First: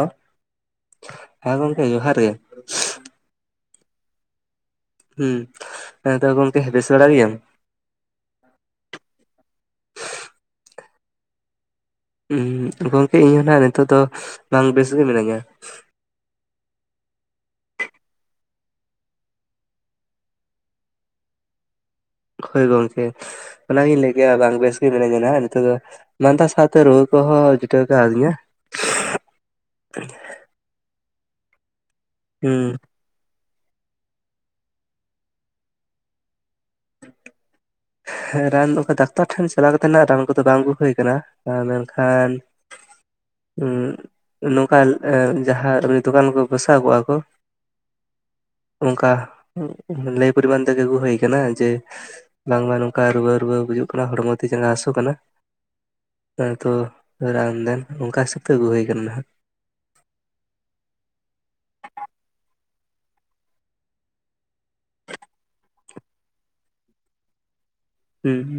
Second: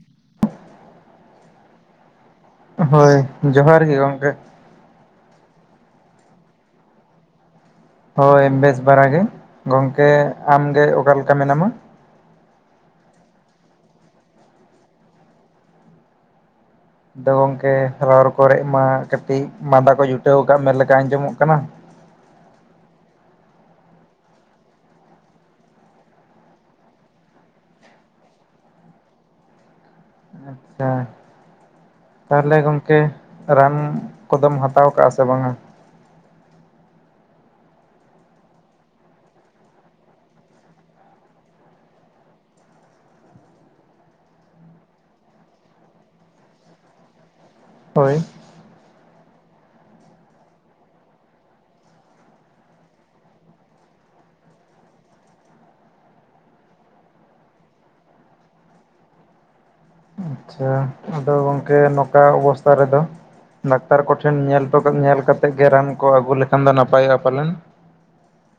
[unintelligible] ᱦᱮᱸ ᱜᱚᱝᱠᱮ ᱡᱚᱦᱟᱨ ᱜᱮ ᱾ ᱦᱳᱭ ᱡᱚᱦᱟᱨ ᱜᱮ ᱜᱚᱝᱠᱮ ᱾ ᱦᱩᱸ, ᱦᱮᱸ ᱛᱚ ᱜᱚᱝᱠᱮ ᱵᱮᱥ ᱵᱟᱲᱟ ᱜᱮᱭᱟᱢ? ᱦᱳᱭ ᱵᱮᱥ ᱵᱟᱲᱟ ᱜᱮ ᱾ ᱜᱚᱝᱠᱮ ᱟᱢ ᱜᱮ ᱚᱠᱟ ᱞᱮᱠᱟ ᱢᱮᱱᱟᱢᱟ? ᱦᱩᱸ, ᱜᱚᱝᱠᱮ ᱤᱧ ᱦᱚᱸ ᱱᱟᱦᱟᱜ ᱱᱤᱛᱚᱜ ᱫᱚ ᱱᱟᱝ ᱵᱮᱥ ᱜᱮ ᱢᱤᱱᱟᱹᱧᱟ ᱾ ᱟᱫᱚ ᱜᱚᱢᱠᱮ ᱨᱚᱲ ᱠᱚᱨᱮᱜ ᱢᱟ ᱠᱟᱹᱴᱤᱡ ᱢᱟᱸᱫᱟ ᱠᱚ ᱡᱩᱴᱟᱹᱣ ᱟᱠᱟᱜ ᱢᱮ ᱞᱮᱠᱟ ᱟᱸᱡᱚᱢᱚᱜ ᱠᱟᱱᱟ ᱾ ᱦᱳᱭ ᱜᱚᱝᱠᱮ ᱚᱱᱟᱜᱤᱧ ᱞᱟᱹᱭ ᱠᱮᱭᱟ ᱵᱟᱝ ᱵᱮᱥ ᱜᱮ ᱢᱤᱱᱟᱹᱧᱟ ᱱᱟᱦᱟᱜ ᱱᱤᱛᱚᱜ ᱫᱚ ᱾ ᱢᱫᱟ ᱥᱟᱶᱛᱮ ᱨᱩᱣᱟᱹ ᱠᱚᱦᱚᱸ ᱡᱩᱴᱟᱹᱣ ᱠᱟᱣᱫᱤᱧᱟ ᱾ [inaudible] ᱟᱪᱪᱷᱟ ᱾ [inaudible] ᱛᱟᱦᱚᱞᱮ ᱦᱩᱸ ᱜᱚᱝᱠᱮ ᱨᱟᱱ ᱠᱚᱫᱚᱢ ᱦᱟᱛᱟᱣ ᱠᱟᱜ-ᱟ ᱥᱮ ᱵᱟᱝᱟ᱾ ᱦᱮᱸ ᱨᱟᱱ ᱫᱚ ᱠᱷᱟ ᱰᱟᱠᱛᱟᱨ ᱴᱷᱮᱱ ᱪᱟᱞᱟᱣ ᱠᱟᱛᱮ ᱱᱟᱜ ᱨᱟᱱ ᱠᱚᱫᱚ ᱵᱟᱝ ᱟᱜᱩ ᱦᱩᱭ ᱠᱟᱱᱟ ᱢᱮᱱᱠᱷᱟᱱ᱾ ᱩᱸᱜ ᱱᱚᱝᱠᱟᱱ ᱡᱟᱸᱦᱟ ᱨᱟᱹ ᱫᱚᱠᱟᱱ ᱠᱚ ᱵᱚᱥᱟᱣ ᱠᱚᱜ-ᱟ ᱠᱚ ᱦᱳᱭ᱾ ᱚᱱᱠᱟ ᱞᱟᱹᱭ ᱯᱚᱨᱤᱢᱟᱱ ᱛᱮᱜᱮ ᱟᱹᱜᱩ ᱦᱳᱭ ᱠᱟᱱᱟ ᱡᱮ ᱵᱟᱝᱢᱟ ᱱᱚᱝᱠᱟ ᱨᱩᱣᱟᱹ ᱨᱩᱣᱟᱹ ᱵᱩᱡᱩᱜ ᱠᱟᱱᱟ ᱦᱚᱲᱢᱚ ᱛᱤ ᱡᱟᱸᱜᱟ ᱦᱟᱥᱩ ᱠᱟᱱᱟ᱾ ᱟᱫᱚ ᱨᱟᱱ ᱫᱮᱱ ᱚᱱᱠᱟ ᱦᱤᱥᱟᱹᱵᱽ ᱛᱮ ᱟᱹᱜᱩ ᱦᱳᱭ ᱠᱟᱱᱟ ᱱᱷᱟᱜ᱾ ᱟᱪᱪᱷᱟ ᱟᱫᱚ ᱜᱚᱝᱠᱮ ᱱᱠᱟ ᱚᱵᱚᱥᱛᱟ ᱨᱮ ᱫᱚ᱾ ᱰᱟᱠᱛᱟᱨ ᱠᱚ ᱴᱷᱮᱱ ᱧᱮᱞᱴᱚ ᱧᱮᱞ ᱠᱟᱛᱮᱜ ᱜᱮ ᱨᱟᱱ ᱠᱚ ᱟᱹᱜᱩ ᱞᱮᱠᱷᱟᱱ ᱫᱚ ᱱᱟᱯᱟᱭᱚᱜ-ᱟ ᱯᱟᱞᱮᱱ᱾ ᱦᱩᱸ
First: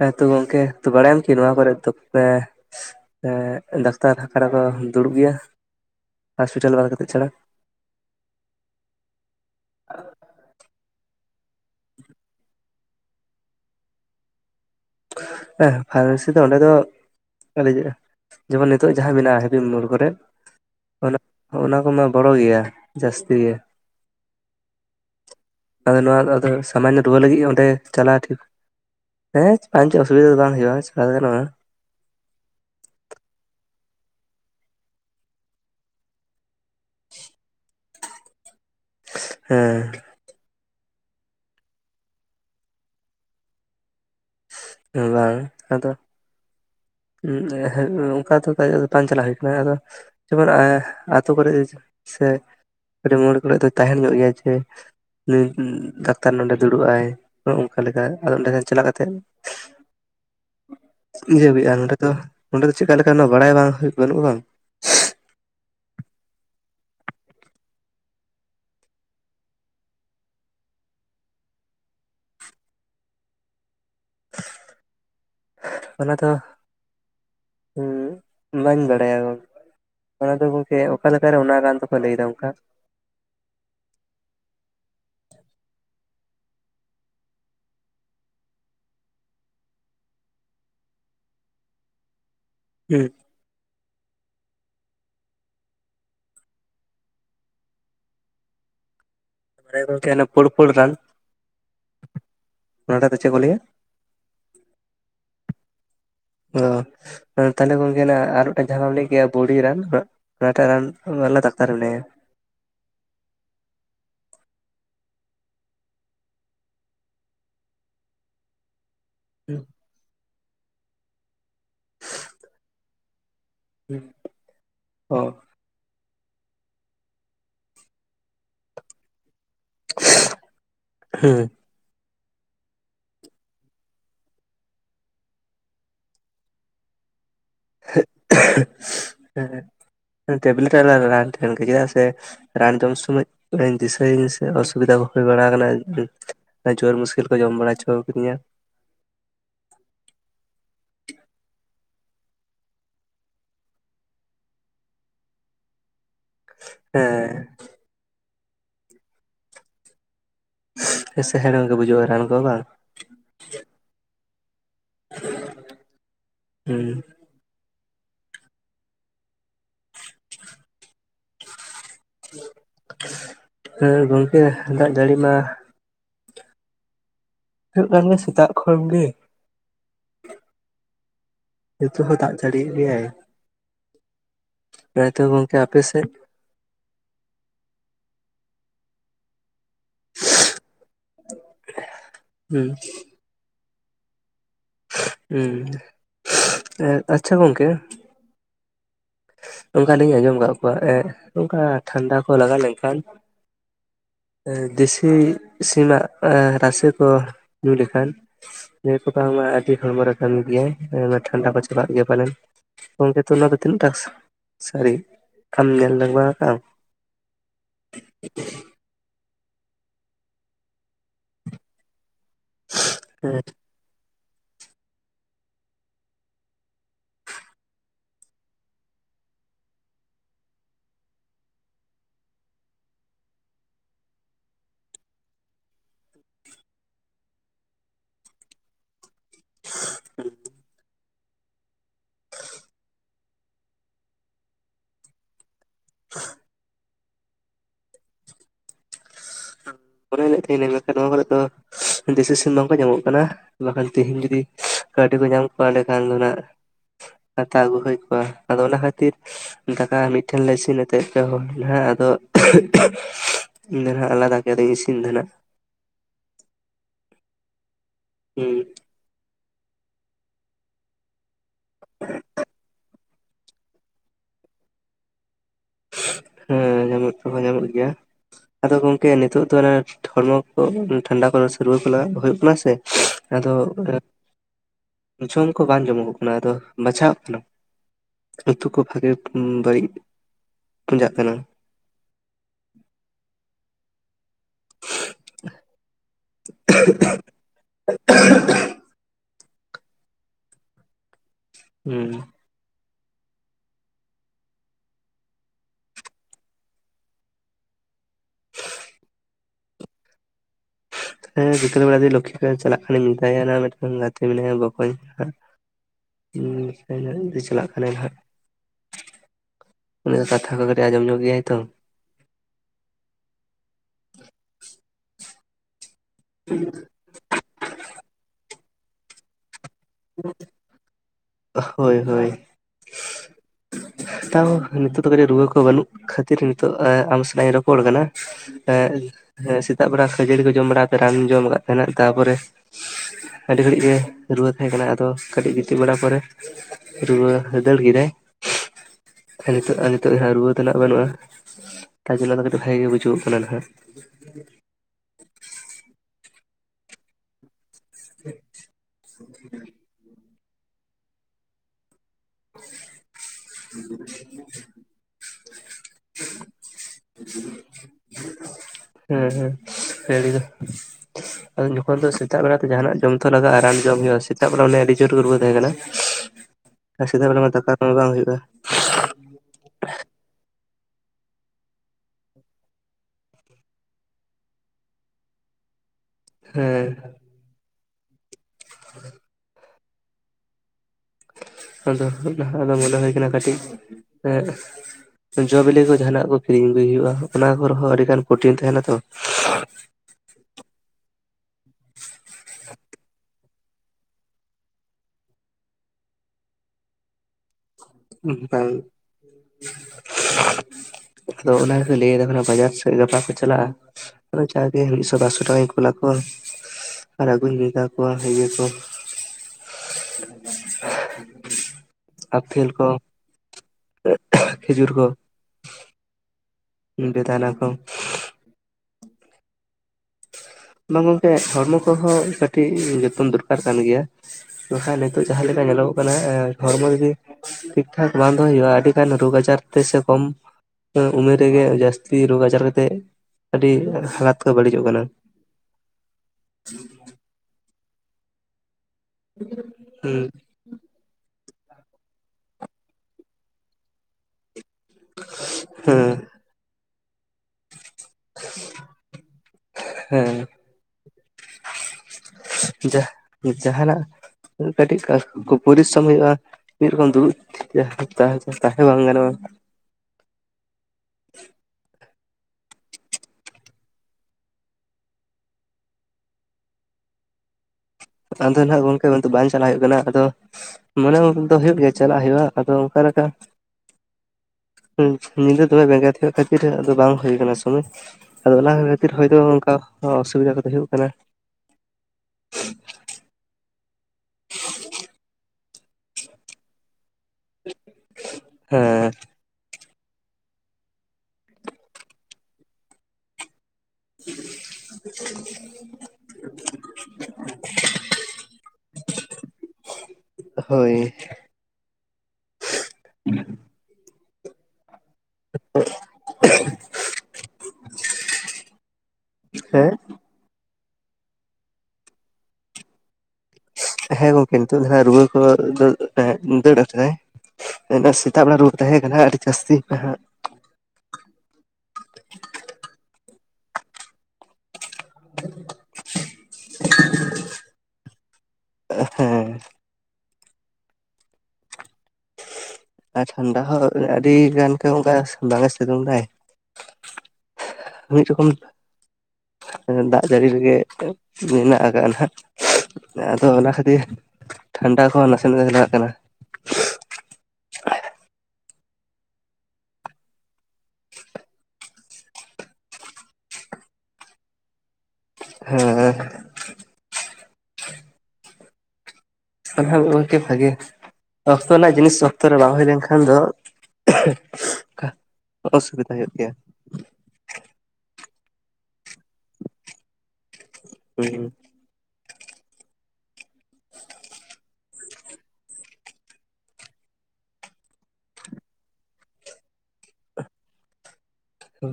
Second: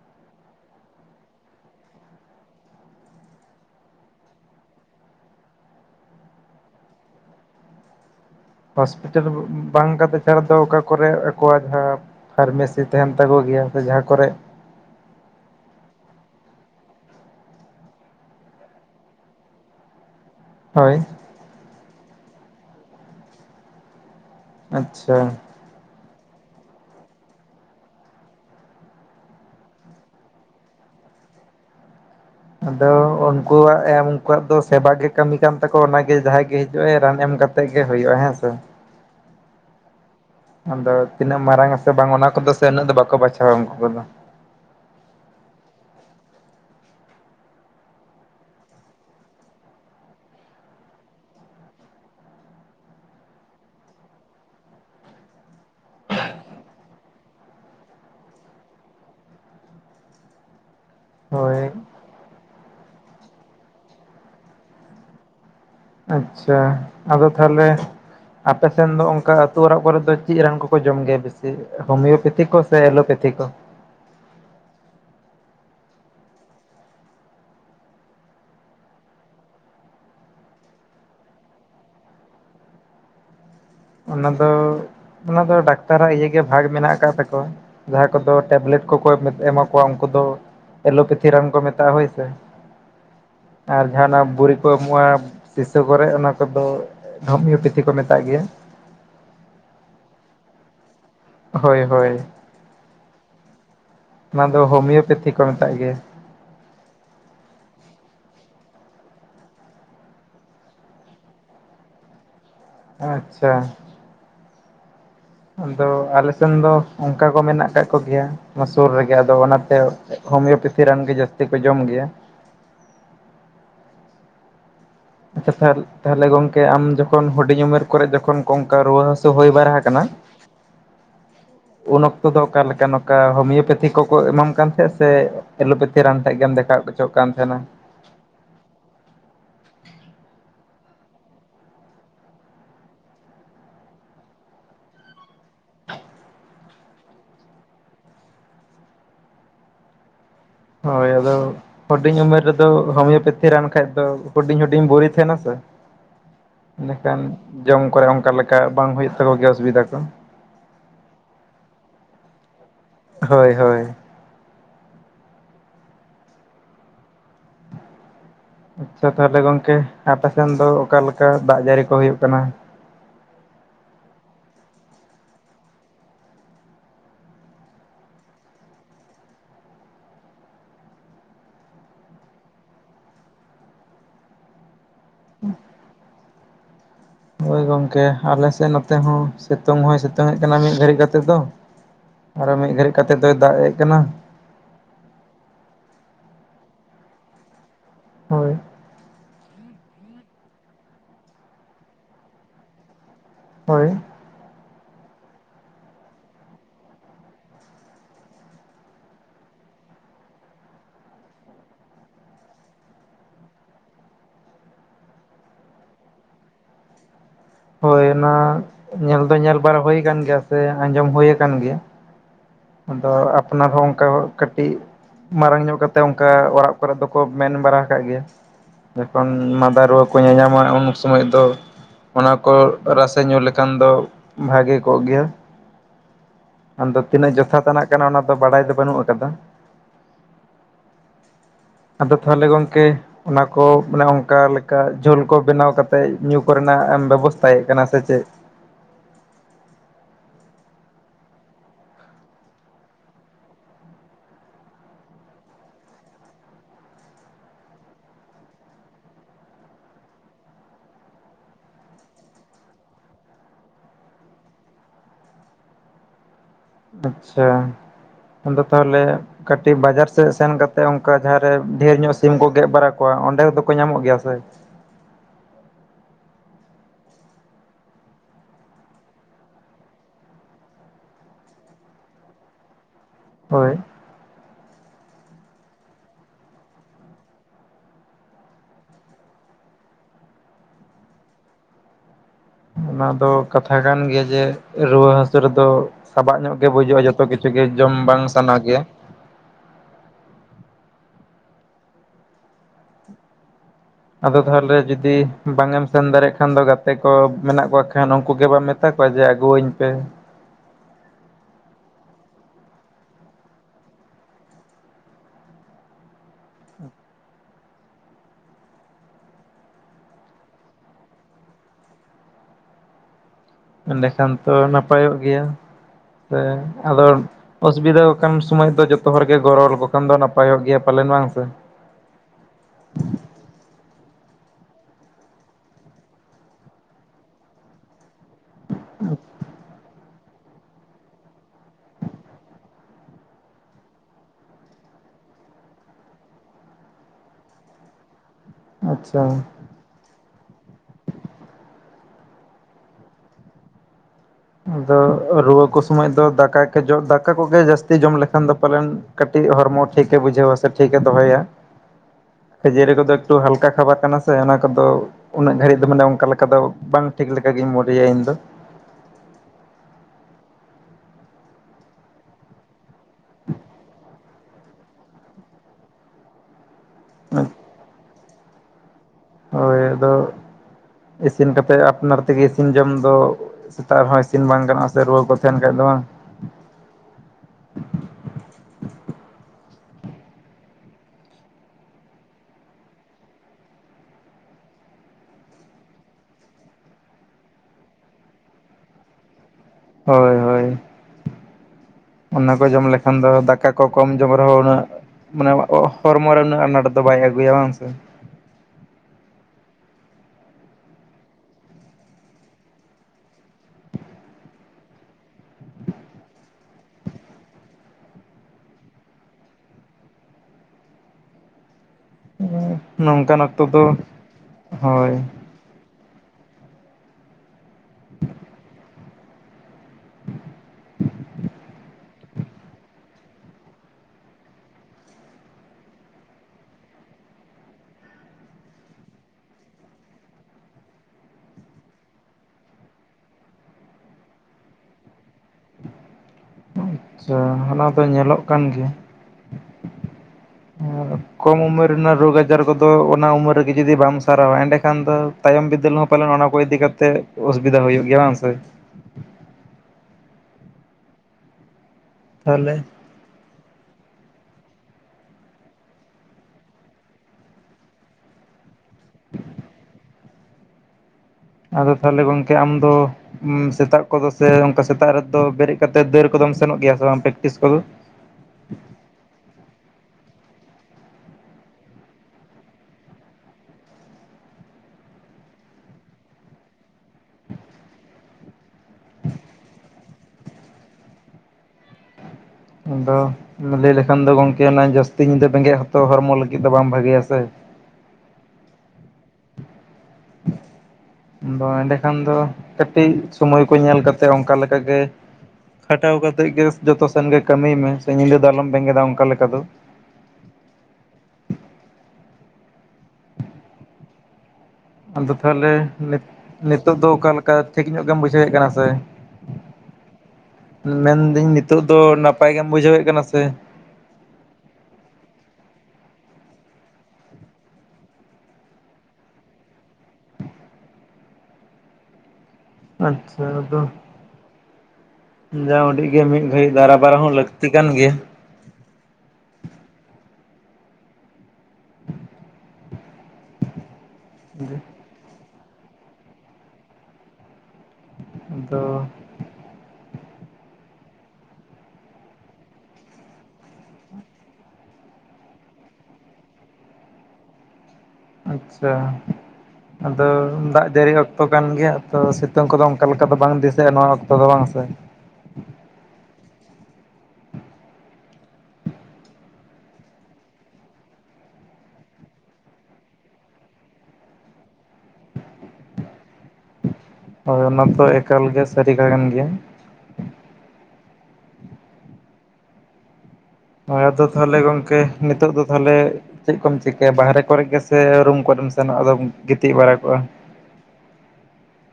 ᱦᱮᱸᱛᱚ ᱜᱚᱢᱠᱮ ᱛᱚ ᱵᱟᱲᱟᱭᱟᱢ ᱠᱤ ᱱᱚᱣᱟ ᱠᱚᱨᱮ ᱛᱚᱵᱽ-ᱮ᱾ ᱮᱸ ᱰᱟᱠᱛᱟᱨ ᱟᱠᱟ ᱨᱮᱠᱚ ᱫᱩᱲᱩᱵ ᱜᱮᱭᱟ ᱦᱚᱸᱥᱯᱤᱴᱟᱞ ᱵᱟᱫ ᱠᱟᱛᱮᱜ ᱪᱷᱟᱲᱟ? ᱦᱚᱸᱥᱯᱤᱴᱟᱞ ᱵᱟᱝ ᱠᱟᱛᱮ ᱪᱷᱟᱲᱟ ᱛᱚ ᱚᱠᱟ ᱠᱚᱨᱮ ᱟᱠᱚᱣᱟ ᱡᱟᱸᱦᱟ ᱯᱷᱟᱨᱢᱮᱥᱤ ᱛᱟᱦᱮᱱ ᱛᱟᱠᱩ ᱜᱮᱭᱟ ᱥᱮ ᱡᱟᱸᱦᱟ ᱠᱚᱨᱮᱜ᱾ ᱦᱮᱸ ᱯᱷᱟᱨᱢᱮᱥᱤ ᱫᱚ ᱚᱸᱰᱮ ᱫᱚ᱾ ᱟᱣᱨᱤ ᱤᱭᱟᱹᱜ-ᱟ ᱡᱮᱢᱚᱱ ᱱᱤᱛᱚᱜ ᱡᱟᱸᱦᱟ ᱢᱮᱱᱟᱜ-ᱟ ᱦᱮᱵᱤᱢ ᱢᱳᱲ ᱠᱚᱨᱮᱫ᱾ ᱦᱳᱭ᱾ ᱚᱱᱟ ᱚᱱᱟ ᱠᱚᱢᱟ ᱵᱚᱲᱚ ᱜᱮᱭᱟ ᱡᱟᱥᱛᱤ ᱜᱮ᱾ ᱟᱪ-ᱪᱷᱟ᱾ ᱟᱫᱚ ᱱᱚᱣᱟ ᱫᱚ ᱟᱫᱚ ᱥᱟᱢᱟᱭᱱᱚ ᱨᱩᱣᱟᱹ ᱞᱟᱹᱜᱤᱜ ᱚᱸᱰᱮ ᱪᱟᱞᱟᱣ ᱴᱷᱤᱠ ᱦᱮᱸ ᱵᱟᱝ ᱪᱮᱜ ᱚᱥᱵᱤᱫᱟ ᱫᱚ ᱵᱟᱝ ᱦᱳᱭᱳᱜ-ᱟ᱾ [unintelligible] ᱟᱫᱚ ᱩᱱᱠᱩᱣᱟᱜ ᱮᱢ ᱩᱱᱠᱩᱣᱟᱜ ᱫᱚ ᱥᱮᱵᱟ ᱜᱮ ᱠᱟᱹᱢᱤ ᱠᱟᱱ ᱛᱟᱠᱚᱣᱟ ᱚᱱᱟ ᱜᱮ ᱡᱟᱸᱦᱟᱭ ᱜᱮ ᱦᱤᱡᱩᱜ ᱟᱭ ᱨᱟᱱ ᱮᱢ ᱠᱟ ᱛᱮᱜᱮ ᱦᱳᱭᱳᱜ-ᱟ ᱦᱮᱸ ᱥᱮ᱾ ᱦᱮᱸ᱾ ᱟᱢ ᱫᱚ ᱛᱤᱱᱟᱹᱜ ᱮᱢ ᱢᱟᱨᱟᱝ ᱟᱥᱮ ᱵᱟᱝ ᱚᱱᱟ ᱠᱚ ᱫᱚ ᱥᱮ ᱩᱱᱟᱹᱜ ᱫᱚ ᱵᱟᱠᱚ ᱵᱟᱪᱷᱟᱣᱟ ᱩᱱᱠᱩ ᱫᱚ᱾ ᱦᱳᱭ ᱟᱫᱚ᱾ ᱩᱸ ᱮᱸᱜ ᱚᱱᱠᱟ ᱛᱚ ᱛᱟ ᱵᱟᱝ ᱪᱟᱞᱟ ᱦᱩᱭ ᱠᱟᱱᱟ ᱟᱫᱚ ᱡᱮᱢᱚᱱ ᱮᱸ ᱟᱛᱳ ᱠᱚᱨᱮᱜ ᱥᱮ [unintelligible] ᱠᱚᱨᱮᱜ ᱫᱚ ᱛᱟᱦᱮᱱ ᱧᱚᱜ ᱜᱮᱭᱟ ᱡᱮ [unintelligible] ᱰᱟᱠᱛᱟᱨ ᱱᱚᱸᱰᱮ ᱫᱩᱲᱩᱵ ᱟᱭ ᱦᱳᱭ ᱚᱱᱠᱟ ᱞᱮᱠᱟ ᱟᱫᱚ ᱚᱸᱰᱮ ᱫᱚ ᱪᱟᱞᱟ ᱠᱟᱛᱮᱜ᱾ ᱡᱮ [unintelligible] ᱦᱳᱭ ᱱᱚᱸᱰᱮ ᱫᱚ ᱱᱚᱸᱰᱮ ᱫᱚ ᱪᱮᱠᱟ ᱞᱮᱠᱟᱱ ᱫᱚ ᱵᱟᱲᱟᱭ ᱵᱟᱝ ᱵᱟᱹᱱᱩᱜ-ᱟ ᱵᱟᱝ? ᱟᱪ-ᱪᱷᱟ ᱟᱫᱚ ᱛᱟᱦᱞᱮ ᱟᱯᱮ ᱥᱮᱱ ᱫᱚ ᱚᱱᱠᱟ ᱟᱹᱛᱩ ᱚᱲᱟᱜ ᱠᱚᱨᱮᱜ ᱫᱚ ᱪᱮᱜ ᱨᱟᱱ ᱠᱚᱠᱚ ᱡᱚᱢ ᱜᱮᱭᱟ ᱵᱮᱥᱤ? ᱦᱳᱢᱤᱭᱳᱯᱮᱛᱷᱤ ᱠᱚ ᱥᱮ ᱮᱞᱳᱯᱮᱛᱷᱤ ᱠᱚ? ᱚᱱᱟ ᱫᱚ ᱩᱸ ᱵᱟᱹᱧ ᱵᱟᱲᱟᱭᱟ᱾ ᱚᱱᱟ ᱫᱚ ᱜᱚᱝᱠᱮ ᱚᱠᱟ ᱞᱮᱠᱟᱨᱮ ᱚᱱᱟ ᱨᱟᱱ ᱫᱚᱠᱚ ᱞᱟᱹᱭ ᱫᱟ ᱚᱝᱠᱟ? ᱚᱱᱟ ᱫᱚ ᱚᱱᱟ ᱫᱚ ᱰᱟᱠᱛᱟᱨᱟᱜ ᱤᱭᱟᱹ ᱜᱮ ᱵᱷᱟᱜᱽ ᱢᱮᱱᱟᱜ ᱠᱟᱜ ᱛᱟᱠᱚᱣᱟ᱾ ᱡᱟᱸᱦᱟᱭ ᱠᱚᱫᱚ ᱴᱮᱵᱞᱮᱴ ᱠᱚᱠᱚ ᱮᱢᱟ ᱠᱚᱣᱟ ᱩᱱᱠᱩ ᱫᱚ᱾ ᱮᱞᱳᱯᱮᱛᱷᱤ ᱨᱟᱱ ᱠᱚ ᱢᱮᱛᱟᱜ ᱦᱳᱭ ᱥᱮ᱾ ᱦᱩᱸ᱾ ᱟᱨ ᱡᱟᱸᱦᱟ ᱚᱱᱟ ᱵᱚᱨᱤ ᱠᱚ ᱮᱢᱚᱜ-ᱟ ᱥᱤᱥᱟᱹ ᱠᱚᱨᱮᱜ ᱚᱱᱟ ᱠᱚᱫᱚ᱾ ᱦᱟᱢᱤᱭᱳ ᱯᱮᱛᱷᱤ ᱠᱚ ᱢᱮᱛᱟ ᱜᱮᱭᱟ᱾ ᱦᱮᱸ ᱜᱚᱝᱠᱮ ᱚᱱᱮ ᱯᱩᱲ ᱯᱩᱲ ᱨᱟᱱ᱾ ᱦᱳᱭ ᱦᱳᱭ᱾ ᱚᱱᱟ ᱴᱟᱜ ᱫᱚ ᱪᱮᱜ ᱠᱚ ᱞᱟᱹᱭᱟ? ᱚᱱᱟ ᱫᱚ ᱦᱳᱢᱤᱭᱳᱯᱮᱛᱷᱤ ᱠᱚ ᱢᱮᱛᱟᱜ ᱜᱮᱭᱟ᱾ ᱚᱻ᱾ ᱛᱟᱦᱚᱞᱮ ᱜᱚᱢᱠᱮ ᱟᱨ ᱢᱤᱫᱴᱟᱝ ᱡᱟᱦᱟᱸ ᱟᱢ ᱞᱟᱹᱭ ᱠᱮᱫᱮᱭᱟ ᱵᱩᱲᱤ ᱨᱟᱱ ᱚᱱᱟᱴᱟᱜ ᱨᱟᱱ ᱵᱟᱞᱟ ᱰᱟᱠᱛᱟᱨᱮ ᱢᱮᱱᱟᱭᱟ᱾ ᱟᱪᱪᱷᱟ ᱾ ᱟᱫᱚ ᱟᱞᱮᱥᱮᱱ ᱫᱚ, ᱚᱱᱠᱟ ᱠᱚ ᱢᱮᱱᱟᱜ ᱟᱠᱟᱫ ᱠᱚᱜᱮᱭᱟ ᱚᱱᱟ ᱥᱩᱨ ᱨᱮᱜᱮ ᱟᱫᱚ ᱚᱱᱟᱛᱮ ᱦᱳᱢᱤᱭᱳᱯᱮᱛᱷᱤ ᱨᱟᱱ ᱜᱮ ᱡᱟᱹᱥᱛᱤ ᱠᱚ ᱡᱚᱢ ᱜᱮᱭᱟ᱾ [inaudible] ᱛᱟᱦᱚᱞᱮ ᱜᱚᱝᱠᱮ ᱟᱢ ᱡᱚᱠᱷᱚᱱ ᱦᱩᱰᱤᱧ ᱩᱢᱮᱨ ᱠᱚᱨᱮ ᱡᱚᱠᱷᱚᱱ ᱠᱚᱱᱠᱟ ᱨᱩᱣᱟᱹ ᱦᱟᱹᱥᱩ ᱦᱩᱭ ᱵᱟᱲᱟ ᱠᱟᱱᱟ ᱦᱩᱸ ᱩᱱ ᱚᱠᱛᱚ ᱫᱚ ᱚᱠᱟᱞᱮᱠᱟ ᱱᱚᱠᱟ ᱦᱳᱢᱤᱭᱳᱯᱮᱛᱷᱤ ᱠᱚᱠᱚ ᱮᱢᱟᱢ ᱠᱟᱱ ᱛᱟᱦᱮᱸᱫ ᱥᱮ ᱮᱞᱳᱯᱮᱛᱷᱤ ᱨᱟᱱ ᱴᱷᱮᱜ ᱜᱮᱢ ᱫᱮᱠᱷᱟᱣᱮᱫ ᱠᱚ ᱛᱟᱦᱮᱸᱼᱟ? ᱪᱚᱜ ᱠᱟᱱ ᱛᱟᱦᱮᱱᱟ᱾ ᱦᱮᱸ ᱴᱮᱵᱞᱮᱴ ᱨᱟᱱᱟᱱ ᱪᱮᱫᱟᱜ ᱥᱮ ᱨᱟᱱ ᱡᱚᱢ ᱥᱚᱢᱚᱭ ᱫᱤᱥᱟᱹᱭᱟᱹᱧ ᱥᱮ ᱚᱥᱩᱵᱤᱫᱟ ᱠᱚ ᱦᱩᱭ ᱵᱟᱲᱟ ᱟᱠᱟᱱᱟ ᱾ ᱡᱳᱨ ᱢᱩᱥᱠᱤᱞ ᱠᱚ ᱡᱚᱢ ᱵᱟᱲᱟ ᱦᱚᱪᱚᱣ ᱠᱟᱫᱤᱧᱟ᱾ ᱦᱳᱭ ᱾ ᱟᱫᱚ ᱦᱩᱰᱤᱧ ᱩᱢᱮᱨ ᱨᱮᱫᱚ ᱦᱳᱢᱤᱭᱳᱯᱮᱛᱷᱤ ᱨᱟᱱ ᱠᱷᱟᱡ ᱫᱚ ᱦᱩᱰᱤᱧ ᱦᱩᱰᱤᱧ ᱵᱳᱨᱤ ᱛᱟᱦᱮᱱᱟ ᱛᱚ ᱾ ᱮᱸᱱᱮ ᱠᱷᱟᱱ ᱦᱮᱸ ᱡᱚᱢ ᱠᱚᱨᱮ ᱚᱱᱠᱟ ᱞᱮᱠᱟ ᱵᱟᱝ ᱦᱩᱭᱩᱜ ᱛᱟᱠᱚ ᱜᱮᱭᱟ ᱚᱥᱩᱵᱤᱫᱟ ᱠᱚ ᱾ ᱦᱮᱸ ᱥᱮ ᱦᱮᱲᱮᱢ ᱜᱮ ᱵᱩᱡᱩᱜᱼᱟ ᱨᱟᱱ ᱠᱚ ᱵᱟᱝ ᱾ ᱦᱳᱭ, ᱦᱳᱭ ᱾ ᱦᱩᱸ᱾ ᱟᱪᱪᱷᱟ ᱛᱟᱦᱚᱞᱮ ᱜᱚᱝᱠᱮ ᱟᱯᱮ ᱥᱮᱱ ᱫᱚ ᱚᱠᱟᱞᱮᱠᱟ ᱫᱟᱜ ᱡᱟᱹᱲᱤ ᱠᱚ ᱦᱩᱭᱩᱜ ᱠᱟᱱᱟ ᱦᱮᱸ ᱜᱚᱝᱠᱮ ᱫᱟᱜ ᱡᱟᱹᱲᱤ ᱢᱟ ᱦᱩᱭᱩᱜ ᱠᱟᱱ ᱜᱮᱭᱟ ᱥᱮᱛᱟᱜ ᱠᱷᱚᱱ ᱜᱮ ᱾ ᱱᱤᱛᱚᱜ ᱦᱚᱸ ᱫᱟᱜ ᱡᱟᱹᱲᱤᱭᱟᱜ ᱜᱮᱭᱟᱭ᱾ ᱯᱨᱟᱭᱛᱚ ᱜᱚᱝᱠᱮ ᱟᱯᱮ ᱥᱮᱫ? ᱦᱚᱳᱭ ᱜᱚᱝᱠᱮ ᱟᱠᱮ ᱥᱮᱫ ᱱᱚᱛᱮ ᱦᱚᱸ ᱾ ᱥᱤᱛᱩᱝ ᱦᱚᱸᱭ ᱥᱤᱛᱩᱝ ᱮᱫ ᱠᱟᱱᱟ ᱢᱤᱫ ᱜᱷᱟᱹᱲᱤᱡ ᱠᱟᱛᱮᱫ ᱫᱚ, ᱟᱨᱚ ᱦᱩᱸ ᱢᱤᱫ ᱜᱷᱟᱹᱲᱤᱡ ᱠᱟᱛᱮᱫ ᱫᱚᱭ ᱫᱟᱜ ᱮᱜ ᱠᱟᱱᱟ ᱾ ᱦᱮᱸ ᱟᱪᱪᱷᱟ ᱜᱚᱝᱠᱮ ᱦᱳᱭ ᱾ ᱚᱱᱠᱟ ᱞᱤᱧ ᱟᱸᱡᱚᱢ ᱟᱠᱟᱫ ᱠᱚᱣᱟ, ᱚᱱᱠᱟ ᱴᱷᱟᱱᱰᱟ ᱠᱚ ᱞᱟᱜᱟᱣ ᱞᱮᱱ ᱠᱷᱟᱱ ᱦᱳᱭ ᱾ ᱫᱮᱥᱤ ᱥᱤᱢᱟᱜ ᱨᱟᱥᱮ ᱠᱚ ᱧᱩ ᱞᱮᱠᱷᱟᱱ ᱞᱤᱭᱟᱹ ᱠᱚ ᱵᱟᱝ ᱢᱟ, ᱟᱹᱰᱤ ᱦᱚᱲᱢᱚ ᱨᱮ ᱠᱟᱹᱢᱤ ᱜᱮᱭᱟ ᱴᱷᱟᱱᱰᱟ ᱠᱚ ᱪᱟᱵᱟᱜ ᱜᱮᱭᱟ ᱯᱟᱞᱮᱱ ᱾ ᱜᱚᱝᱠᱮ ᱛᱚ ᱚᱱᱟ ᱛᱤᱱᱟᱹᱜ ᱴᱟᱠᱥ? ᱥᱟᱹᱨᱤ ᱟᱢ ᱧᱮᱞ [inaudible] ᱦᱳᱭ ᱚᱱᱟ ᱧᱮᱞ ᱫᱚ ᱧᱮᱞ ᱵᱟᱲᱟ ᱦᱩᱭ ᱟᱠᱟᱱ ᱜᱮᱭᱟ ᱥᱮ ᱟᱸᱡᱚᱢ ᱦᱩ ᱟᱠᱟᱱ ᱜᱮᱭᱟᱢ ᱾ ᱟᱫᱚ ᱦᱮᱸ ᱟᱯᱱᱟᱨ ᱦᱚᱸ ᱚᱱᱠᱟ ᱠᱟᱹᱴᱤᱡ ᱢᱟᱨᱟᱝ ᱧᱚᱜ ᱠᱟᱛᱮᱜ ᱚᱱᱠᱟ ᱚᱲᱟᱜ ᱠᱚᱨᱮᱜ ᱫᱚᱠᱚ ᱢᱮᱱ ᱵᱟᱲᱟ ᱟᱠᱟᱫ ᱜᱮᱭᱟ ᱾ ᱡᱚᱠᱷᱚᱱ ᱢᱟᱸᱫᱟ ᱨᱩᱣᱟᱹ ᱠᱚ ᱧᱟᱧᱟᱢᱟᱸ ᱩᱱ ᱥᱚᱢᱚᱭ ᱫᱚ ᱚᱱᱟ ᱠᱚ ᱨᱟᱥᱮ ᱧᱩᱸ ᱞᱮᱠᱷᱟᱱ ᱫᱚ ᱵᱷᱟᱜᱮ ᱠᱚᱜ ᱜᱮᱭᱟ ᱾ ᱟᱫᱚ ᱛᱤᱱᱟᱹᱜ ᱡᱚᱛᱷᱟᱛ ᱟᱱᱟᱜ ᱠᱟᱱᱟ ᱚᱱᱟ ᱫᱚ ᱵᱟᱰᱟᱭ ᱫᱚ ᱵᱟᱹᱱᱩᱜ ᱟᱠᱟᱫᱟ᱾ ᱟᱫᱚ ᱛᱟᱦᱚᱞᱮ ᱜᱚᱝᱠᱮ ᱚᱱᱟ ᱠᱚ ᱢᱟᱱᱮ ᱚᱱᱠᱟ ᱞᱮᱠᱟ ᱡᱷᱳᱞ ᱠᱚ ᱵᱮᱱᱟᱣ ᱠᱟᱛᱮᱫ ᱧᱩᱸ ᱠᱚᱨᱮᱱᱟᱜ ᱮᱢ ᱵᱮᱵᱚᱥᱛᱟᱭᱮᱫ ᱠᱟᱱᱟ ᱥᱮ ᱪᱮᱫ? ᱢᱚᱱᱮ ᱞᱟᱹᱭᱮᱫ ᱛᱟᱦᱮᱱᱟᱹᱧ ᱵᱟᱠᱷᱟ ᱱᱚᱣᱟ ᱠᱚᱨᱮ ᱫᱚ ᱫᱮᱥᱤ ᱥᱤᱢ ᱵᱟᱝᱠᱚ ᱧᱟᱢᱚᱜ ᱠᱟᱱᱟ ᱾ ᱵᱟᱠᱷᱟᱱ ᱛᱤᱦᱤᱸᱧ ᱡᱩᱫᱤ ᱠᱟᱹᱣᱰᱤ ᱠᱚ ᱧᱟᱢ ᱠᱚᱜᱼᱟ ᱮᱸᱰᱮ ᱠᱷᱟᱱ ᱫᱚ ᱦᱟᱸᱜ ᱦᱟᱛᱟᱣ ᱟᱹᱜᱩ ᱦᱩᱭ ᱠᱚᱣᱟ, ᱟᱫᱚ ᱚᱱᱟ ᱠᱷᱟᱹᱛᱤᱨ ᱫᱟᱠᱟ ᱢᱤᱫ ᱴᱷᱮᱱ ᱞᱮ ᱤᱥᱤᱱᱛᱮᱫ ᱛᱟᱦᱮᱱ ᱯᱮ ᱦᱚᱲ ᱡᱟᱦᱟ ᱟᱫᱚ ᱤᱧ ᱫᱚ ᱟᱞᱟᱫᱟ ᱠᱮ ᱛᱮᱜᱤ ᱤᱥᱤᱱ ᱛᱟᱦᱮᱱᱟ ᱾ ᱟᱪᱪᱷᱟ ᱟᱫᱚ ᱦᱮᱸ ᱛᱟᱦᱚᱞᱮ ᱠᱟᱹᱴᱤᱡ ᱵᱟᱡᱟᱨ ᱥᱮᱫ ᱥᱮᱱ ᱠᱟ ᱛᱮ ᱚᱱᱠᱟ ᱡᱟᱦᱟᱸ ᱨᱮ ᱰᱷᱤᱨ ᱧᱚᱜ ᱥᱤᱢ ᱠᱚ ᱜᱮᱫ ᱵᱟᱨᱟ ᱠᱚᱣᱟ ᱚᱸᱰᱮ ᱫᱚᱠᱚ ᱧᱟᱢᱚᱜ ᱜᱮᱭᱟ ᱥᱮ? ᱦᱮᱸ ᱧᱟᱢᱚᱜ ᱫᱚᱠᱚ ᱧᱟᱢᱚᱜ ᱜᱮᱭᱟ᱾ ᱟᱫᱚ ᱜᱚᱝᱠᱮ ᱱᱤᱛᱚᱜ ᱫᱚ ᱚᱱᱮ ᱴᱷᱚᱲᱢᱚ ᱠᱚ ᱴᱷᱟᱱᱰᱟ ᱠᱚ ᱱᱟᱥᱮ ᱨᱩᱣᱟᱹ ᱠᱚ ᱞᱟᱜᱟᱜ ᱦᱩᱭᱩᱜ ᱠᱟᱱᱟ ᱥᱮ, ᱟᱫᱚ ᱦᱳᱭ ᱮᱸ ᱡᱚᱢ ᱠᱚ ᱵᱟᱝ ᱡᱚᱢᱚᱜᱚᱜ ᱠᱟᱱᱟ ᱟᱫᱚ ᱵᱟᱪᱷᱟᱣᱚᱜ ᱠᱟᱱᱟ᱾ ᱟᱛᱩ ᱠᱩ ᱵᱷᱟᱜᱮ ᱩᱸ ᱵᱟᱹᱲᱤᱡ᱾ ᱯᱟᱸᱡᱟᱜ ᱠᱟᱱᱟ᱾ ᱚᱱᱟ ᱫᱚ ᱠᱟᱛᱷᱟ ᱠᱟᱱ ᱜᱮᱭᱟ ᱡᱮ ᱨᱩᱣᱟᱹ ᱦᱟᱹᱥᱩ ᱨᱮᱫᱚ ᱥᱟᱵᱟᱜ ᱧᱚᱜ ᱜᱮ ᱵᱩᱡᱩᱜᱼᱟ ᱡᱚᱛᱚ ᱠᱤᱪᱷᱩ ᱜᱮ ᱡᱚᱢ ᱵᱟᱝ ᱥᱟᱱᱟ ᱜᱮᱭᱟ᱾ ᱦᱩᱸ᱾ ᱟᱫᱚ ᱛᱟᱦᱚᱞᱮ ᱡᱩᱫᱤ ᱵᱟᱝ ᱮᱢ ᱥᱮᱱ ᱫᱟᱲᱮᱭᱟᱜ ᱠᱷᱟᱱ ᱫᱚ ᱜᱟᱛᱮ ᱠᱚ ᱢᱮᱱᱟᱜ ᱠᱚᱣᱟ ᱮᱱᱠᱷᱟᱱ ᱩᱱᱠᱩᱩ ᱜᱮ ᱵᱟᱢ ᱢᱮᱛᱟ ᱠᱚᱣᱟ ᱡᱮ ᱟᱹᱜᱩᱣᱟᱹᱧ ᱯᱮ᱾ ᱦᱮᱸ ᱜᱤᱫᱽᱨᱟᱹ ᱢᱮᱱᱟᱭ ᱛᱤᱧᱟ ᱞᱚᱠᱠᱷᱤ ᱠᱷᱟᱱ ᱪᱟᱞᱟᱜ ᱠᱷᱟᱱᱤᱧ ᱢᱮᱛᱟᱭᱟ [unintelligible] ᱜᱟᱛᱮ ᱢᱮᱱᱟᱭᱟ ᱵᱚᱠᱚᱧ ᱦᱟᱸᱜ᱾ [inaudible] ᱡᱩᱫᱤ ᱪᱟᱞᱟᱜ ᱠᱷᱟᱱᱮ ᱱᱟᱦᱟᱜ᱾ ᱩᱱᱤ ᱫᱚ ᱠᱟᱛᱷᱟ ᱠᱚ ᱠᱟᱴᱤᱡ ᱮ ᱟᱸᱡᱚᱢ ᱧᱚᱜ ᱜᱮᱭᱟᱭ ᱛᱚ᱾ ᱮᱸᱰᱮᱠᱷᱟᱱ ᱛᱚ ᱱᱟᱯᱟᱭᱼᱚᱜ ᱜᱮᱭᱟ ᱥᱮ ᱟᱫᱚ ᱚᱥᱩᱵᱤᱫᱟᱣᱟᱠᱟᱱ ᱥᱳᱢᱚᱭ ᱫᱚ ᱡᱚᱛᱚ ᱦᱚᱲ ᱜᱮ ᱜᱚᱲᱚ [unintelligible] ᱠᱷᱟᱱ ᱫᱚ ᱱᱟᱯᱟᱭᱼᱚᱜ ᱜᱮᱭᱟ ᱯᱟᱞᱮᱱ ᱵᱟᱝ ᱥᱮ᱾ ᱦᱳᱭ ᱦᱳᱭ᱾ ᱛᱟᱣ ᱱᱤᱛᱳᱜ ᱫᱚ ᱠᱟᱹᱴᱤᱡ ᱨᱩᱣᱟᱹ ᱠᱚ ᱵᱟᱹᱱᱩᱜ ᱠᱷᱟᱹᱛᱤᱨ ᱱᱤᱛᱳᱜ ᱮᱸ ᱟᱢ ᱥᱟᱞᱟᱜ ᱤᱧ ᱨᱚᱯᱚᱲ ᱠᱟᱱᱟ᱾ ᱮᱸ, ᱦᱮᱸ ᱥᱮᱛᱟᱜ ᱵᱮᱲᱟ ᱠᱷᱟᱹᱡᱟᱹᱲᱤ ᱠᱚ ᱡᱚᱢ ᱵᱟᱲᱟ ᱠᱟᱛᱮ ᱨᱟᱱ ᱤᱧ ᱡᱚᱢ ᱟᱠᱟᱫ ᱛᱟᱦᱮᱱᱟ ᱛᱟᱯᱚᱨᱮ ᱟᱹᱰᱤ ᱜᱷᱟᱹᱲᱤᱡ-ᱮ ᱨᱩᱣᱟᱹ ᱛᱟᱦᱮᱸ ᱠᱟᱱᱟ ᱟᱫᱚ ᱠᱟᱹᱴᱤᱡ ᱜᱤᱛᱤᱡ ᱵᱟᱲᱟ ᱯᱚᱨᱮ ᱨᱩᱣᱟᱹ ᱫᱟᱹᱲ ᱠᱮᱫᱟᱭ᱾ ᱟᱪᱪᱷᱟ [unintelligible] ᱱᱤᱛᱳᱜ [unintelligible] ᱛᱳᱜ ᱡᱟᱦᱟᱸ ᱨᱩᱣᱟᱹ ᱫᱚ ᱱᱟᱜ ᱵᱟᱹᱱᱩᱜᱼᱟ, ᱛᱟᱨ ᱡᱚᱱᱱᱚ ᱟᱫᱚ ᱠᱟᱹᱴᱤᱡ ᱵᱷᱟᱜᱮ ᱜᱮ ᱵᱩᱡᱩᱜᱚᱜ ᱠᱟᱱᱟ ᱱᱟᱦᱟᱜ᱾ ᱟᱫᱚ ᱨᱩᱣᱟᱹ ᱠᱚ ᱥᱩᱢᱟᱹᱡ ᱫᱚ ᱫᱟᱠᱟ ᱠᱚ ᱡᱚ ᱫᱟᱠᱟ ᱠᱚᱜᱮ ᱡᱟᱹᱥ ᱛᱤ ᱡᱚᱢ ᱞᱮᱠᱷᱟᱱ ᱫᱚ ᱯᱟᱞᱮᱱ ᱠᱟᱹᱴᱤᱡ ᱦᱚᱲᱢᱚ ᱴᱷᱤᱠᱮ ᱵᱩᱡᱷᱟᱹᱣᱟ ᱥᱮ ᱴᱷᱤᱠᱮ ᱫᱚᱦᱚᱭᱟ, ᱠᱷᱟᱹᱡᱟᱹᱨᱤ ᱠᱚᱫᱚ ᱮᱠᱴᱩ ᱦᱟᱞᱠᱟ ᱠᱷᱟᱵᱟᱨ ᱠᱟᱱᱟ ᱥᱮ ᱚᱱᱟ ᱠᱚᱫᱚ ᱩᱱᱟᱹᱜ ᱜᱷᱟᱹᱲᱤᱡ ᱫᱚ ᱢᱟᱱᱮ ᱚᱱᱠᱟ ᱞᱮᱠᱟ ᱫᱚ ᱵᱟᱝ ᱴᱷᱤᱠ ᱞᱮᱠᱟ ᱜᱤᱧ ᱢᱚᱡᱮᱭᱟ ᱤᱧ ᱫᱚ᱾ ᱦᱮᱸ ᱦᱮᱸ, ᱠᱷᱟᱹᱡᱟᱹᱲᱤ ᱫᱚ᱾ ᱟᱫᱚ ᱡᱚᱠᱷᱚᱱ ᱫᱚ ᱥᱮᱛᱟᱜ ᱵᱮᱲᱟ ᱛᱚ ᱡᱟᱦᱟᱱᱟᱜ ᱡᱚᱢ ᱛᱚ ᱞᱟᱜᱟᱜᱼᱟ ᱨᱟᱱ ᱡᱚᱢ ᱦᱩᱭᱩᱜᱼᱟ, ᱥᱮᱛᱟᱜ ᱵᱮᱲᱟ ᱢᱟᱱᱮ ᱟᱹᱰᱤ ᱡᱳᱨ ᱜᱮ ᱨᱩᱣᱟᱹ ᱛᱟᱦᱮᱸ ᱠᱟᱱᱟ ᱟᱨ ᱥᱮᱛᱟᱜ ᱵᱮᱲᱟ ᱢᱟ ᱫᱟᱠᱟ ᱠᱚᱢᱟ ᱵᱟᱝ ᱦᱩᱭᱩᱜᱼᱟ᱾ ᱦᱳᱭ ᱟᱫᱚ ᱤᱥᱤᱱ ᱠᱟᱛᱮᱜ ᱟᱯᱱᱟᱨ ᱛᱮᱜᱮ ᱤᱥᱤᱱ ᱡᱚᱢ ᱫᱚ ᱥᱮᱛᱟᱜ ᱨᱮᱦᱚᱸ ᱤᱥᱤᱱ ᱵᱟᱝ ᱜᱟᱱᱚᱜᱼᱟ ᱥᱮ ᱨᱩᱣᱟᱹ ᱠᱚ ᱛᱟᱦᱮᱱ ᱠᱷᱟᱡ ᱫᱚ, ᱵᱟᱝ? ᱦᱮᱸ᱾ [inaudible] ᱟᱫᱚ ᱚᱱᱟ ᱟᱫᱚ ᱢᱚᱱᱮ ᱦᱩᱭ ᱠᱟᱱᱟ ᱠᱟᱹᱴᱤᱡ, ᱮᱫ ᱡᱚ ᱵᱤᱞᱤ ᱠᱚ ᱡᱟᱦᱱᱟᱜ ᱠᱚ ᱠᱤᱨᱤᱧ ᱟᱹᱜᱩᱭ ᱦᱩᱭᱩᱜᱼᱟ ᱚᱱᱟ ᱠᱚᱨᱮ ᱦᱚᱸ ᱟᱹᱰᱤ ᱜᱟᱱ ᱯᱨᱳᱚᱴᱤᱱ ᱛᱟᱦᱮᱱᱟ ᱛᱚ, ᱦᱳᱭ ᱦᱳᱭ᱾ ᱚᱱᱟ ᱠᱚ ᱡᱚᱢ ᱞᱮᱠᱷᱟᱱ ᱫᱚ ᱫᱟᱠᱟ ᱠᱚ ᱠᱚᱢ ᱡᱚᱢ ᱨᱮᱦᱚᱸ ᱩᱱᱟᱹᱜ ᱢᱟᱱᱮ ᱚ ᱦᱚᱨᱢᱚ ᱨᱮ ᱩᱱᱟᱹᱜ ᱟᱱᱟᱴ ᱫᱚ ᱵᱟᱭ ᱟᱹᱜᱩᱭᱟ, ᱵᱟᱝ ᱥᱮ? ᱩᱦ ᱵᱟᱝ [unintelligible] ᱟᱫᱚ ᱚᱱᱟ ᱜᱮᱠᱚ ᱞᱟᱹᱭᱫᱟ [unintelligible] ᱵᱟᱡᱟᱨ ᱥᱮᱫ ᱜᱟᱯᱟ ᱠᱚ ᱪᱟᱞᱟᱜᱼᱟ, ᱟᱫᱚ ᱡᱟᱜᱮ ᱢᱤᱫᱥᱚ ᱵᱟᱨᱥᱚ ᱴᱟᱠᱟᱧ ᱠᱩᱞ ᱟᱠᱚᱣᱟ ᱟᱨ ᱟᱹᱜᱩᱧ ᱵᱷᱮᱡᱟ ᱠᱚᱣᱟ ᱤᱭᱟᱹ ᱠᱚ, [inaudible] ᱟᱯᱷᱮᱞ ᱠᱚ, ᱱᱚᱝᱠᱟᱱ ᱚᱠᱛᱚ ᱫᱚ ᱮ ᱠᱷᱮᱡᱩᱨ ᱠᱚ᱾ ᱦᱳᱭ ᱤᱝᱠᱟᱹ ᱛᱟᱦᱮᱱᱟ ᱠᱚ᱾ ᱵᱟᱝ ᱜᱚᱢᱠᱮ ᱦᱚᱲᱢᱚ ᱠᱚᱦᱚᱸ ᱠᱟᱹᱴᱤᱡ ᱡᱚᱛᱚᱱ ᱫᱚᱨᱠᱟᱨ ᱠᱟᱱ ᱜᱮᱭᱟ᱾ ᱵᱟᱠᱷᱟᱱ ᱱᱤᱛᱚᱜ ᱡᱟᱦᱟᱸ ᱞᱮᱠᱟ ᱧᱮᱞᱚᱜᱚᱜ ᱠᱟᱱᱟ ᱮᱸ ᱦᱚᱲᱢᱚ ᱡᱩᱫᱤ ᱴᱷᱤᱠ ᱴᱷᱟᱠ ᱵᱟᱝ ᱫᱚ ᱦᱩᱭᱩᱜ-ᱟ ᱟᱹᱰᱤᱜᱟᱱ ᱨᱳᱜᱽ ᱟᱡᱟᱨ ᱛᱮ ᱥᱮ ᱠᱚᱢ ᱩᱢᱮᱨ ᱨᱮᱜᱮ ᱡᱟᱹᱥᱛᱤ ᱨᱳᱜᱽ ᱟᱡᱟᱨ ᱠᱟᱛᱮᱜ ᱟᱹᱰᱤ ᱦᱟᱞᱟᱛ ᱠᱚ ᱵᱟᱹᱲᱤᱡᱚᱜ ᱠᱟᱱᱟ᱾ [unintelligible] ᱟᱪᱪᱷᱟ ᱦᱟᱱᱟ ᱫᱚ ᱧᱮᱞᱚᱜ ᱠᱟᱱ ᱜᱮᱭᱟ᱾ ᱦᱮᱸ᱾ ᱠᱚᱢ ᱩᱢᱮᱨ ᱨᱮᱱᱟᱜ ᱨᱳᱜᱽ ᱟᱡᱟᱨ ᱠᱚᱫᱚ ᱚᱱᱟ ᱩᱢᱮᱨ ᱨᱮᱜᱮ ᱡᱩᱫᱤ ᱵᱟᱢ ᱥᱟᱨᱟᱣᱟ ᱮᱸᱰᱮ ᱠᱷᱟᱱ ᱫᱚ ᱛᱟᱭᱚᱢ ᱵᱤᱫᱟᱹᱞ ᱦᱚᱸ ᱦᱮᱸ ᱯᱟᱞᱮᱱ ᱚᱱᱟ ᱠᱚ ᱤᱫᱤ ᱠᱟᱛᱮ ᱚᱥᱩᱵᱤᱫᱟ ᱦᱩᱭᱩᱜ ᱜᱮᱭᱟ ᱵᱟᱝ ᱥᱮ᱾ ᱦᱮᱸ ᱛᱟᱦᱚᱞᱮ ᱡᱟᱦ-ᱼ ᱡᱟᱦᱟᱱᱟᱜ ᱠᱟᱹᱴᱤᱡ ᱠᱟ ᱯᱚᱨᱤᱥᱨᱚᱢ ᱦᱩᱭᱩᱜᱼᱟ᱾ ᱢᱤᱫ ᱨᱚᱠᱚᱢ ᱫᱩᱲᱩᱵ ᱛᱟ-ᱛᱟᱦᱮᱸ ᱵᱟᱝ ᱜᱟᱱᱚᱜᱼᱟ᱾ ᱟᱫᱚ ᱛᱟᱦᱚᱞᱮ ᱜᱚᱢᱠᱮ ᱟᱢ ᱫᱚ ᱩᱸᱢ ᱥᱮᱛᱟᱜ ᱠᱚᱫᱚ ᱥᱮ ᱚᱱᱠᱟ ᱥᱮᱛᱟᱜ ᱨᱮᱫᱚ ᱵᱮᱨᱮᱫ ᱠᱟᱛᱮ ᱫᱟᱹᱲ ᱠᱚᱫᱚᱢ ᱥᱮᱱᱚᱜ ᱜᱮᱭᱟ ᱥᱮ ᱵᱟᱝ ᱯᱨᱮᱠᱴᱤᱥ ᱠᱚᱫᱚ? ᱟᱫᱚ ᱱᱥᱦᱟᱜ ᱜᱚᱝᱠᱮ ᱢᱮᱱᱛᱮ ᱵᱟᱝ ᱪᱟᱞᱟᱜ ᱦᱩᱭᱩᱜ ᱠᱟᱱᱟ ᱟᱫᱚ ᱢᱚᱱᱮ ᱩᱱ ᱫᱚ ᱦᱩᱭᱩᱜ ᱜᱮᱭᱟ ᱪᱟᱞᱟᱜ ᱦᱩᱭᱩᱜᱼᱟ ᱟᱫᱚ ᱚᱱᱠᱟ ᱞᱮᱠᱟ ᱦᱩᱸ ᱧᱤᱫᱟᱹ ᱫᱚᱢᱮ ᱵᱮᱸᱜᱟᱭ ᱦᱚᱭᱩᱜ ᱠᱷᱟᱹᱛᱤᱨ ᱟᱫᱚ ᱵᱟᱝ ᱦᱩᱭ ᱟᱠᱟᱱᱟ ᱥᱚᱢᱚᱭ᱾ ᱟᱫᱚ ᱚᱱᱟ ᱠᱚ ᱠᱷᱟᱹᱛᱤᱨ ᱦᱚᱭᱛᱚ ᱚᱱᱠᱟ ᱚᱥᱩᱵᱤᱫᱟ ᱠᱚᱫᱚ ᱦᱩᱭᱩᱜ ᱠᱟᱱᱟ᱾ ᱟᱫᱚ ᱞᱟᱹᱭ ᱞᱮᱠᱷᱟᱱ ᱫᱚ ᱜᱚᱢᱠᱮ ᱚᱱᱟ ᱡᱟᱹᱥᱛᱤ ᱧᱤᱫᱟᱹ ᱵᱮᱸᱜᱮᱫᱛᱚ ᱦᱚᱲᱢᱚ ᱞᱟᱹᱜᱤᱫ ᱫᱚ ᱵᱟᱝ ᱵᱷᱟᱜᱮᱭᱟ ᱥᱮ᱾ ᱦᱮᱸ᱾ ᱫᱚ ᱮᱸᱰᱮᱠᱷᱟᱱ ᱫᱚ ᱠᱟᱹᱴᱤᱡ ᱥᱚᱢᱚᱭ ᱠᱚ ᱧᱮᱞ ᱠᱟᱛᱮ ᱚᱱᱠᱟᱠᱟ ᱜᱮ ᱠᱷᱟᱴᱟᱣ ᱠᱟᱛᱮᱫ ᱜᱮ ᱡᱚᱛᱚ ᱥᱮᱱ ᱜᱮ ᱠᱟᱹᱢᱤᱭ ᱢᱮ ᱥᱮ ᱧᱤᱫᱟᱹ ᱫᱚ ᱟᱞᱚᱢ ᱵᱮᱸᱜᱮᱫᱟ ᱚᱱᱠᱟ ᱞᱮᱠᱟ ᱫᱚ᱾ ᱦᱳᱭ᱾ [inaudible] ᱟᱫᱚ ᱛᱟᱦᱚᱞᱮ ᱱᱤᱛᱚᱜ ᱫᱚ ᱚᱠᱟᱞᱮᱠᱟ ᱴᱷᱤᱠ ᱧᱚᱜ ᱜᱮᱢ ᱵᱩᱡᱷᱟᱹᱣᱮᱫ ᱠᱟᱱᱟ ᱥᱮ? ᱦᱮᱸ? ᱢᱮᱱᱫᱟᱹᱧ ᱱᱤᱛᱚᱜ ᱫᱚ ᱱᱟᱯᱟᱭ ᱜᱮᱢ ᱵᱩᱡᱷᱟᱹᱣᱮᱫ ᱠᱟᱱᱟ ᱥᱮ? ᱦᱮᱸ ᱜᱚᱝᱠᱮ ᱱᱤᱛᱚᱜ ᱫᱚ ᱦᱟᱸᱜ ᱨᱩᱣᱟᱹ ᱠᱚ ᱫᱟᱹᱲ ᱟᱠᱟᱭ᱾ ᱮᱱᱟᱱ ᱥᱮᱛᱟᱜ ᱵᱮᱲᱟ ᱨᱩᱣᱟ ᱛᱟᱦᱮᱸ ᱠᱟᱱᱟ ᱟᱹᱰᱤ ᱡᱟᱹᱥᱛᱤ ᱱᱟᱦᱟᱸᱜ᱾ ᱟᱪᱪᱷᱟ ᱟᱫᱚ ᱡᱟ ᱩᱰᱤᱡ ᱜᱮ ᱢᱤᱫ ᱜᱷᱟᱹᱲᱤᱡ ᱫᱟᱨᱟ ᱵᱟᱨᱟ ᱦᱚᱸ ᱞᱟᱹᱠᱛᱤ ᱠᱟᱱ ᱜᱮᱭᱟ᱾ ᱦᱮᱸ᱾ ᱟᱨ ᱴᱷᱟᱱᱰᱟ ᱦᱚᱸ ᱟᱹᱰᱤ ᱜᱟᱱ ᱜᱮ ᱚᱱᱠᱟ ᱵᱟᱝᱮ ᱥᱤᱛᱩᱝ ᱫᱟᱭ᱾ ᱢᱤᱫ ᱨᱚᱠᱚᱢ ᱟᱫᱚ ᱮᱸ ᱫᱟᱜ ᱡᱟᱹᱲᱤ ᱨᱮᱜᱮ ᱢᱮᱱᱟᱜ ᱟᱠᱟᱜᱼᱟ ᱱᱟᱦᱟᱜ᱾ ᱟᱫᱚ ᱚᱱᱟ ᱠᱷᱟᱹᱛᱤᱨ ᱴᱷᱟᱱᱰᱟ ᱠᱚᱦᱚᱸ ᱱᱟᱥᱮ ᱱᱟᱥᱮ ᱞᱟᱜᱟᱜ ᱠᱟᱱᱟ᱾ ᱟᱪᱪᱷᱟ᱾ ᱟᱫᱚ ᱫᱟᱜ ᱡᱟᱹᱲᱤ ᱚᱠᱛᱚ ᱠᱟᱱ ᱜᱮᱭᱟ ᱛᱚ ᱥᱤᱛᱩᱝ ᱠᱚᱫᱚ ᱚᱱᱠᱟ ᱞᱮᱠᱟ ᱫᱚ ᱵᱟᱝ ᱫᱤᱥᱟᱹᱜᱼᱟ ᱱᱚᱣᱟ ᱚᱠᱛᱚ ᱫᱚ ᱵᱟᱝ ᱥᱮ᱾ ᱦᱮᱸ᱾ ᱟᱨ ᱦᱟᱸᱜ ᱜᱚᱝᱠᱮ ᱵᱷᱟᱜᱮ᱾ ᱚᱠᱛᱚ ᱨᱮᱱᱟᱜ ᱡᱤᱱᱤᱥ ᱚᱠᱛᱚ ᱨᱮ ᱵᱟᱝ ᱦᱩᱭ ᱞᱮᱱᱠᱷᱟᱱ ᱫᱚ ᱚᱥᱩᱵᱤᱫᱟ ᱦᱩᱭᱩᱜ ᱜᱮᱭᱟ᱾ ᱦᱳᱭ ᱚᱱᱟ ᱫᱚ ᱮᱠᱟᱞ ᱜᱮ ᱥᱟᱹᱨᱤᱜ ᱠᱟ-ᱠᱟᱱ ᱜᱮᱭᱟ᱾ ᱦᱩᱼᱩ [unintelligible] ᱦᱚᱭ ᱟᱫᱚ ᱛᱟᱦᱚᱞᱮ, ᱜᱚᱝᱠᱮ ᱱᱤᱛᱚᱜ ᱫᱚ, ᱛᱟᱦᱚᱞᱮ, ᱪᱮᱫ ᱠᱚᱢ ᱪᱤᱠᱟᱹᱭᱟ? ᱵᱟᱦᱨᱮ ᱠᱚᱨᱮ ᱜᱮᱥᱮ, ᱨᱩᱢ ᱠᱚ ᱨᱮᱢ ᱥᱮᱱᱚᱜᱼᱟ, ᱟᱫᱚᱢ ᱜᱤᱛᱤᱡ ᱵᱟᱲᱟ ᱠᱚᱜᱼᱟ ᱾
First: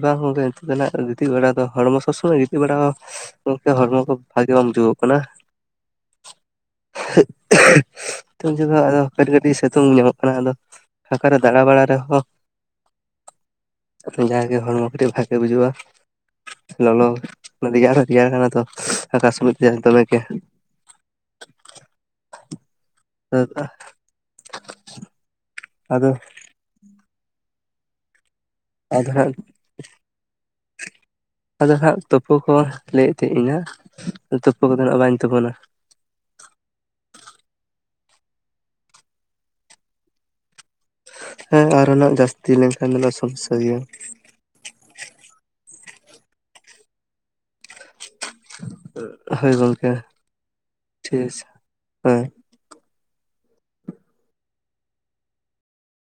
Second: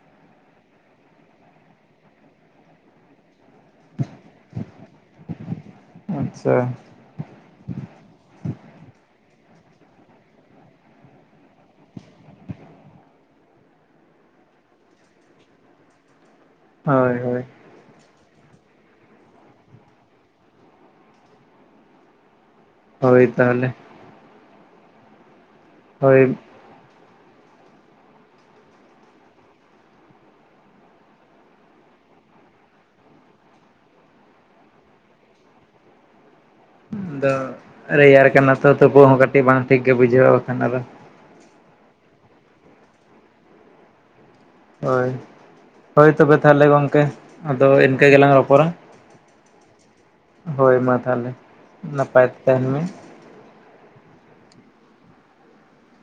ᱵᱟᱝ ᱜᱚᱝᱠᱮ, ᱱᱤᱛᱚᱜ ᱫᱚ ᱱᱟ ᱦᱟᱸᱜ, ᱜᱤᱛᱤᱡ ᱵᱟᱲᱟ ᱫᱚ, ᱦᱚᱲᱢᱚ ᱥᱚᱥᱚᱜ, ᱥᱚᱵ ᱥᱚᱢᱚᱭ ᱜᱤᱛᱤᱡ ᱵᱟᱲᱟ ᱦᱚᱸ ᱜᱚᱢᱠᱮ! ᱦᱚᱲᱢᱚ ᱠᱚ, ᱵᱷᱟᱜᱤ ᱵᱟᱝ ᱵᱩᱡᱩᱜᱚᱼᱜ, ᱠᱟᱱᱟ ᱾ ᱟᱪᱪᱷᱟ ᱟᱦᱼᱜᱼᱠᱷᱼᱟ-ᱷᱼᱜ, ᱥᱼᱩᱸᱡ ᱥᱤᱛᱩᱝ ᱡᱚᱜ ᱫᱚ, ᱟᱫᱚ ᱠᱟᱹᱴᱤᱡ, ᱠᱟᱹᱴᱤᱡ ᱥᱤᱛᱩᱝ ᱧᱟᱢᱚᱜ ᱠᱟᱱᱟ, ᱟᱫᱚ ᱯᱷᱟᱸᱠᱟ ᱨᱮ, ᱫᱟᱬᱟ ᱵᱟᱲᱟ ᱨᱮᱦᱚᱸᱻᱻ ᱡᱟᱜᱮ ᱦᱚᱲᱢᱚ ᱠᱟᱹᱴᱤᱡ, ᱵᱷᱟᱜᱮ ᱵᱩᱡᱩᱜᱼᱟ, ᱞᱚᱞᱚ ᱦᱳᱭ ᱦᱳᱭ ᱨᱮᱭᱟᱲ ᱦᱚᱸ, ᱨᱮᱭᱟᱲ ᱠᱟᱱᱟ ᱛᱚ, ᱥᱩ-ᱩᱸᱡ ᱟᱠᱟ ᱥᱩᱱᱩᱡ ᱛᱮ, ᱫᱚᱢᱮ ᱜᱮ [unintelligible] ᱦᱳᱭ! ᱛᱟᱦᱚᱞᱮ, ᱟᱫᱚ ᱦᱳᱭ, ᱟᱫᱚ ᱦᱟᱸᱜ, ᱟᱫᱚ ᱦᱟᱸᱜ, ᱛᱩᱯᱳ ᱠᱚ, ᱞᱟᱹᱭ ᱮᱫ ᱛᱟᱦᱮᱸ, ᱤᱧ ᱦᱟᱸᱜ ᱛᱩᱯᱩ ᱠᱚᱫᱚ ᱱᱷᱟᱜ, ᱵᱟᱹᱧ ᱛᱩᱯᱩᱱᱟ ᱾ ᱟᱫᱚ, ᱨᱮᱭᱟᱲ ᱠᱟᱱᱟ ᱛᱚ, ᱛᱩᱯᱩ ᱦᱚᱸ ᱠᱟᱹᱴᱤᱡ ᱵᱟᱝ ᱴᱷᱤᱠ ᱜᱮ, ᱵᱩᱡᱷᱟᱹᱣᱼᱟ, ᱵᱟᱠᱷᱟᱱ, ᱟᱫᱚ ᱦᱮᱸ ᱟᱨᱚᱱᱟᱜ, ᱡᱟᱹᱥᱛᱤ ᱞᱮᱱᱠᱷᱟᱱ ᱫᱚ, ᱥᱚᱢᱚᱥᱥᱟ ᱜᱮᱭᱟ ᱾ ᱦᱳᱭ, ᱦᱳᱭ ᱛᱚᱵᱮ, ᱛᱟᱦᱚᱞᱮ ᱜᱚᱢᱠᱮ, ᱟᱫᱚ ᱤᱱᱠᱟᱹ, ᱜᱮᱞᱟᱝ ᱨᱚᱯᱚᱲᱟ ᱦᱳᱭ ᱜᱚᱝᱠᱮ ᱾ ᱦᱳᱭ ᱢᱟ ᱛᱟᱦᱞᱮ, ᱴᱷᱤᱠ ᱦᱮᱸ ᱱᱟᱯᱟᱭ ᱛᱮ ᱛᱟᱦᱮᱱ ᱢᱮ ᱾